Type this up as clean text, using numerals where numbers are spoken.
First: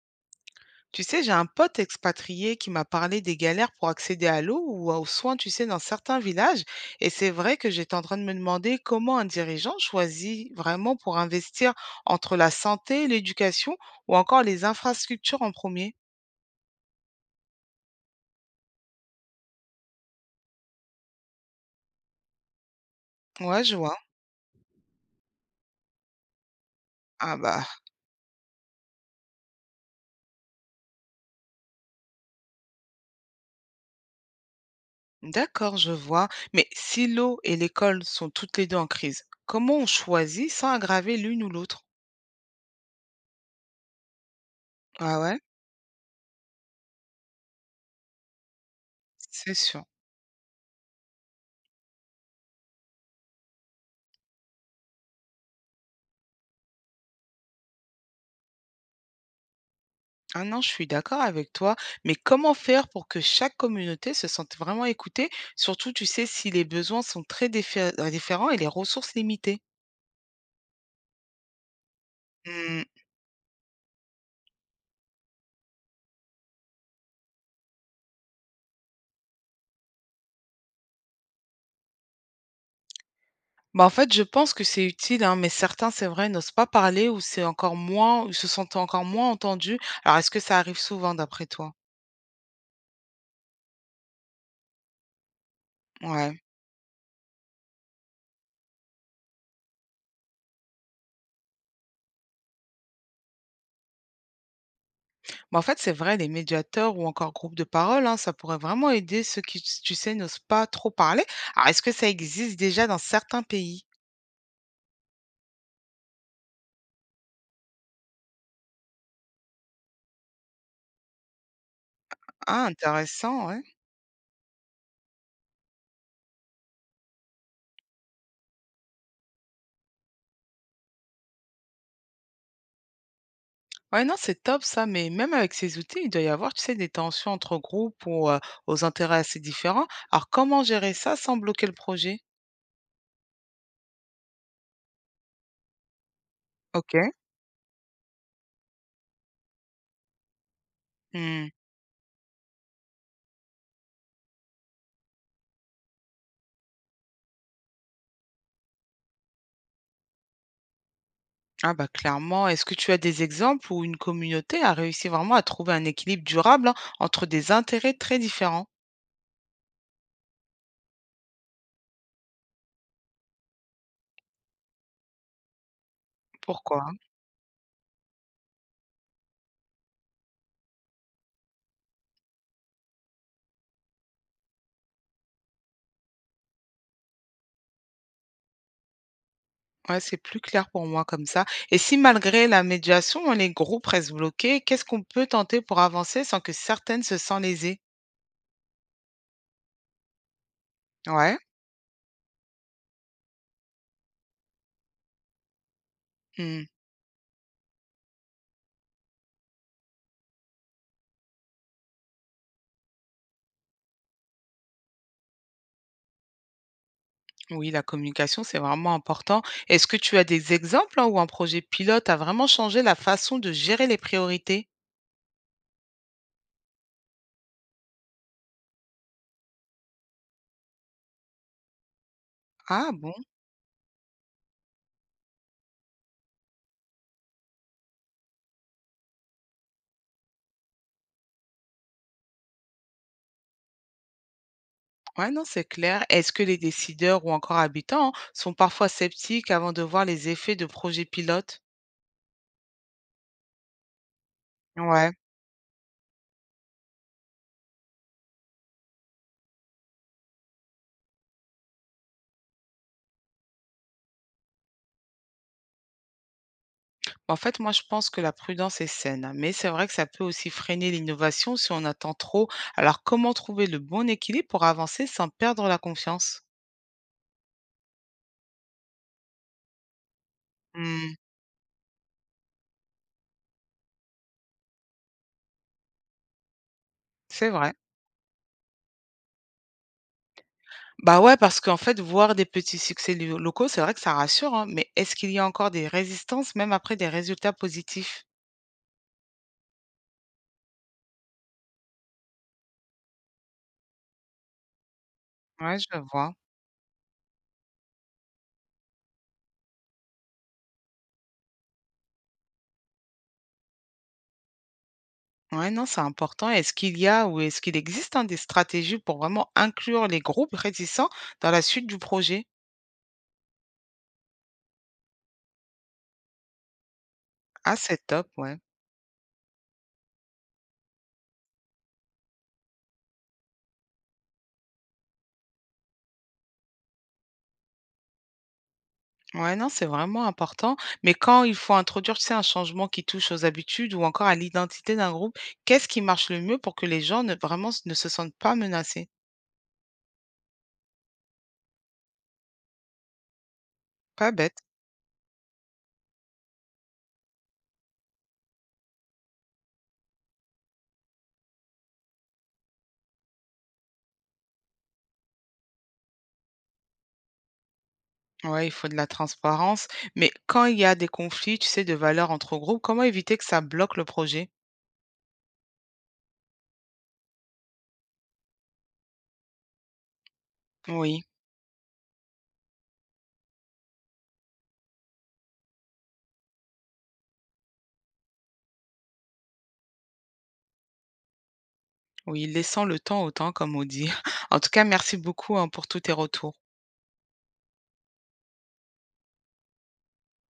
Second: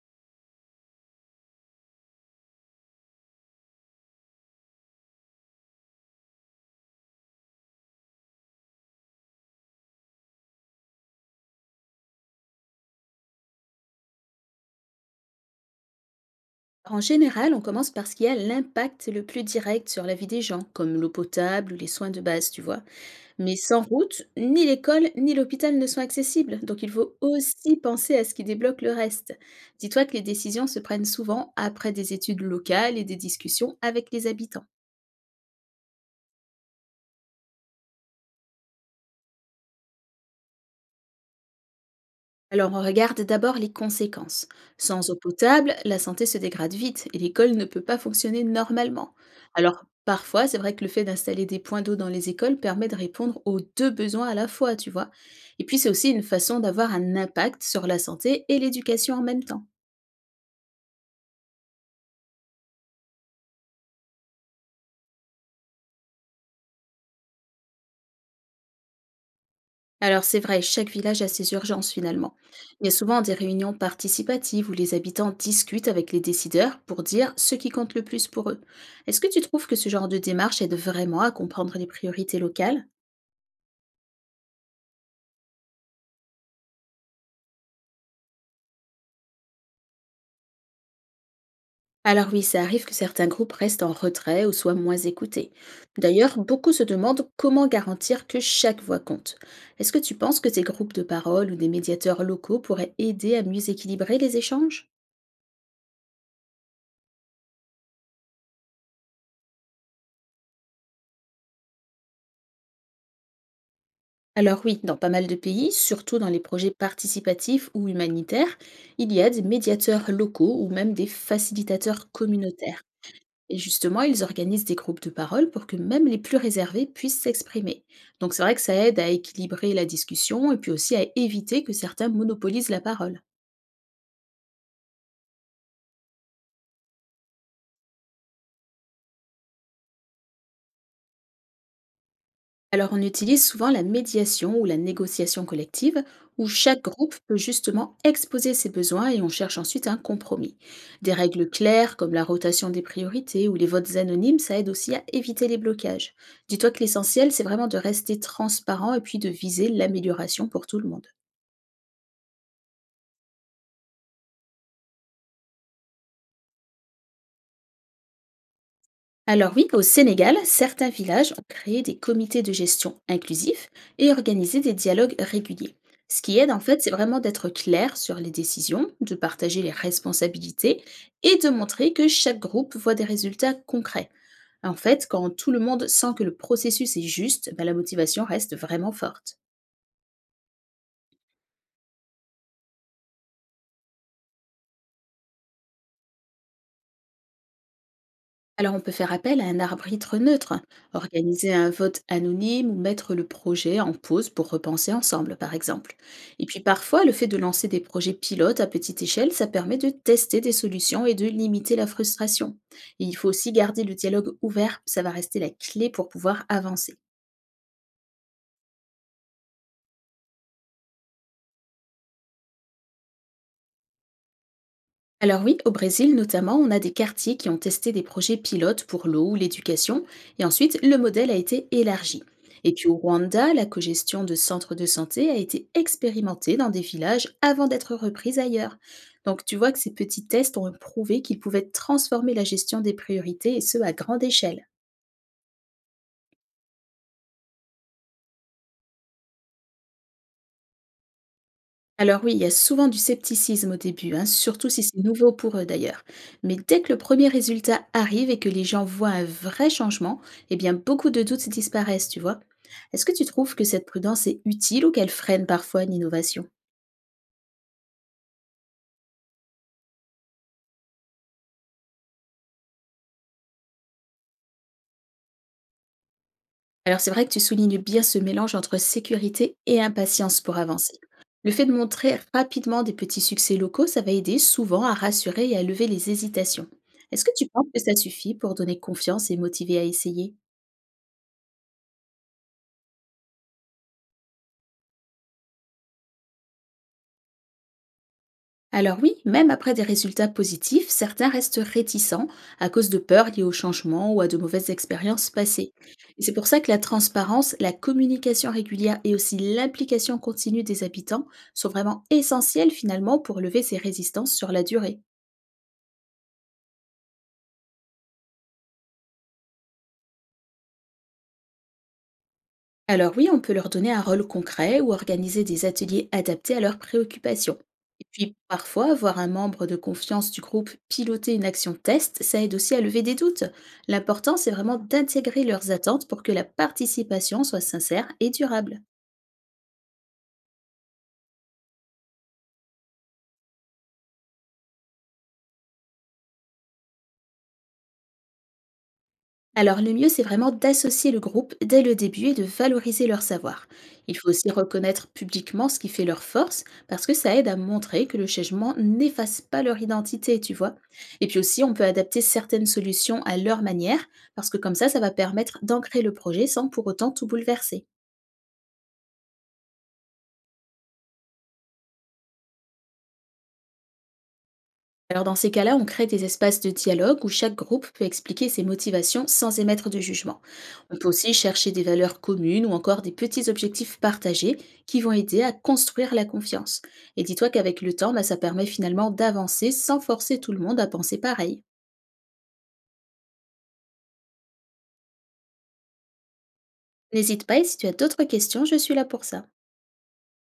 Tu sais, j'ai un pote expatrié qui m'a parlé des galères pour accéder à l'eau ou aux soins, tu sais, dans certains villages. Et c'est vrai que j'étais en train de me demander comment un dirigeant choisit vraiment pour investir entre la santé, l'éducation ou encore les infrastructures en premier. En général, on commence par ce qui a l'impact le plus direct sur la vie des gens, comme l'eau potable ou les soins de base, tu vois. Mais Ouais, je sans vois. route, ni l'école ni l'hôpital ne sont accessibles, donc il faut Ah bah, aussi penser à ce qui débloque le reste. Dis-toi que les décisions se prennent souvent après des études locales et des discussions avec les habitants. d'accord, je vois. Mais si l'eau et l'école sont toutes les deux en crise, comment on choisit sans aggraver l'une ou l'autre? Alors on regarde d'abord les conséquences. Sans eau Ah ouais, potable, la santé se dégrade vite et l'école ne peut pas fonctionner normalement. c'est sûr. Alors parfois, c'est vrai que le fait d'installer des points d'eau dans les écoles permet de répondre aux deux besoins à la fois, tu vois. Et puis c'est aussi une façon d'avoir un impact sur la santé et l'éducation en même temps. Ah non, je suis d'accord avec toi, mais comment faire pour que chaque communauté se sente vraiment écoutée, surtout, tu sais, si les besoins sont très différents et les ressources limitées? Alors c'est vrai, chaque village a ses urgences finalement. Hmm. Il y a souvent des réunions participatives où les habitants discutent avec les décideurs pour dire ce qui compte le plus pour eux. Est-ce que tu trouves que ce genre de démarche aide vraiment à comprendre les priorités locales? Bah en fait, je pense que c'est utile, hein, mais certains, c'est vrai, n'osent pas parler ou c'est encore moins, ou se sentent encore moins entendus. Alors, est-ce que ça arrive souvent d'après toi? Alors oui, ça arrive que certains groupes restent en retrait ou soient moins écoutés. D'ailleurs, Ouais. beaucoup se demandent comment garantir que chaque voix compte. Est-ce que tu penses que ces groupes de parole ou des médiateurs locaux pourraient aider à mieux équilibrer les échanges? Bah en fait, c'est vrai, les médiateurs ou encore groupes de parole, hein, ça pourrait vraiment aider ceux qui, tu sais, n'osent pas trop parler. Alors, est-ce que ça existe déjà dans certains pays? Alors oui, dans pas mal de pays, surtout dans les projets participatifs ou humanitaires, il y a des médiateurs locaux ou même des facilitateurs Ah, communautaires. intéressant, Et ouais. justement, ils organisent des groupes de parole pour que même les plus réservés puissent s'exprimer. Donc c'est vrai que ça aide à équilibrer la discussion et puis aussi à éviter que certains monopolisent la parole. Ouais, non, c'est top ça, mais même avec ces outils, il doit y avoir, tu sais, des tensions entre groupes ou aux intérêts assez différents. Alors, comment gérer ça sans bloquer le projet? Alors on utilise souvent la médiation ou la négociation collective, où chaque Ok. groupe peut justement exposer ses besoins et on cherche ensuite un compromis. Des Hmm. règles claires comme la rotation des priorités ou les votes anonymes, ça aide aussi à éviter les blocages. Dis-toi que l'essentiel, c'est vraiment de rester transparent et puis de viser l'amélioration pour tout le monde. Ah bah clairement, est-ce que tu as des exemples où une communauté a réussi vraiment à trouver un équilibre durable hein, entre des intérêts très différents? Alors oui, au Sénégal, certains villages ont créé des comités de gestion inclusifs et organisé des dialogues réguliers. Ce qui aide en fait, Pourquoi? c'est vraiment d'être clair sur les décisions, de partager les responsabilités et de montrer que chaque groupe voit des résultats concrets. En fait, quand tout le monde sent que le processus est juste, ben, la motivation reste vraiment forte. Ouais, c'est plus clair pour moi comme ça. Et si malgré la médiation, les groupes restent bloqués, qu'est-ce qu'on peut tenter pour avancer sans que certaines se sentent lésées? Alors on peut faire appel à un arbitre neutre, Ouais. organiser un vote anonyme ou mettre le projet en pause pour repenser ensemble, par exemple. Et puis Hmm. parfois, le fait de lancer des projets pilotes à petite échelle, ça permet de tester des solutions et de limiter la frustration. Et il faut aussi garder le dialogue ouvert, ça va rester la clé pour pouvoir avancer. Oui, la communication, c'est vraiment important. Est-ce que tu as des exemples hein, où un projet pilote a vraiment changé la façon de gérer les priorités? Alors oui, au Brésil notamment, on a des quartiers qui ont testé des projets pilotes pour l'eau ou l'éducation, et ensuite le modèle a été élargi. Et puis Ah au bon? Rwanda, la cogestion de centres de santé a été expérimentée dans des villages avant d'être reprise ailleurs. Donc tu vois que ces petits tests ont prouvé qu'ils pouvaient transformer la gestion des priorités, et ce à grande échelle. Ouais, non, c'est clair. Est-ce que les décideurs ou encore habitants sont parfois sceptiques avant de voir les effets de projets pilotes? Alors oui, il y a souvent du scepticisme au début, hein, surtout si c'est Ouais. nouveau pour eux d'ailleurs. Mais dès que le premier résultat arrive et que les gens voient un vrai changement, eh bien beaucoup de doutes disparaissent, tu vois. Est-ce que tu trouves que cette prudence est utile ou qu'elle freine parfois une innovation? En fait, moi, je pense que la prudence est saine, hein, mais c'est vrai que ça peut aussi freiner l'innovation si on attend trop. Alors, comment trouver le bon équilibre pour avancer sans perdre la confiance? Alors c'est vrai que tu soulignes bien ce mélange entre sécurité et impatience pour avancer. Hmm, Le fait de montrer rapidement des petits succès locaux, ça va aider souvent à rassurer et à lever les hésitations. Est-ce que tu c'est penses vrai. que ça suffit pour donner confiance et motiver à essayer? Bah, ouais, parce qu'en fait, voir des petits succès lo locaux, c'est vrai que ça rassure, hein, mais est-ce qu'il y a encore des résistances même après des résultats positifs? Alors oui, même après des résultats positifs, certains restent réticents à cause de peurs liées au changement ou à de mauvaises expériences passées. Ouais, je Et c'est vois. pour ça que la transparence, la communication régulière et aussi l'implication continue des habitants sont vraiment essentielles finalement pour lever ces résistances sur la durée. Ouais, non, c'est important. Est-ce qu'il y a ou est-ce qu'il existe, hein, des stratégies pour vraiment inclure les groupes réticents dans la suite du projet? Alors oui, on peut leur donner un rôle concret ou organiser des ateliers adaptés à leurs préoccupations. Ah, Et c'est top, puis ouais. parfois, voir un membre de confiance du groupe piloter une action test, ça aide aussi à lever des doutes. L'important, c'est vraiment d'intégrer leurs attentes pour que la participation soit sincère et durable. Ouais, non, c'est vraiment important. Mais quand il faut introduire, tu sais, un changement qui touche aux habitudes ou encore à l'identité d'un groupe, qu'est-ce qui marche le mieux pour que les gens ne vraiment s- ne se sentent pas menacés? Alors le mieux, c'est vraiment d'associer le groupe dès le début et de valoriser leur savoir. Il faut Pas aussi bête. reconnaître publiquement ce qui fait leur force, parce que ça aide à montrer que le changement n'efface pas leur identité, tu vois. Et puis aussi, on peut adapter certaines solutions à leur manière, parce que comme ça va permettre d'ancrer le projet sans pour autant tout bouleverser. Ouais, il faut de la transparence. Mais quand il y a des conflits, tu sais, de valeurs entre groupes, comment éviter que ça bloque le projet? Alors dans ces cas-là, on crée des espaces de dialogue où chaque groupe peut expliquer ses motivations sans émettre de jugement. On peut Oui, aussi chercher des valeurs communes ou encore des petits objectifs partagés qui vont aider à construire la confiance. Et dis-toi qu'avec le temps, bah, ça permet finalement d'avancer sans forcer tout le monde à penser pareil. oui, laissant le temps au temps, comme on dit. En tout cas, merci beaucoup, hein, pour tous tes retours. N'hésite pas et si tu as d'autres questions, je suis là pour ça.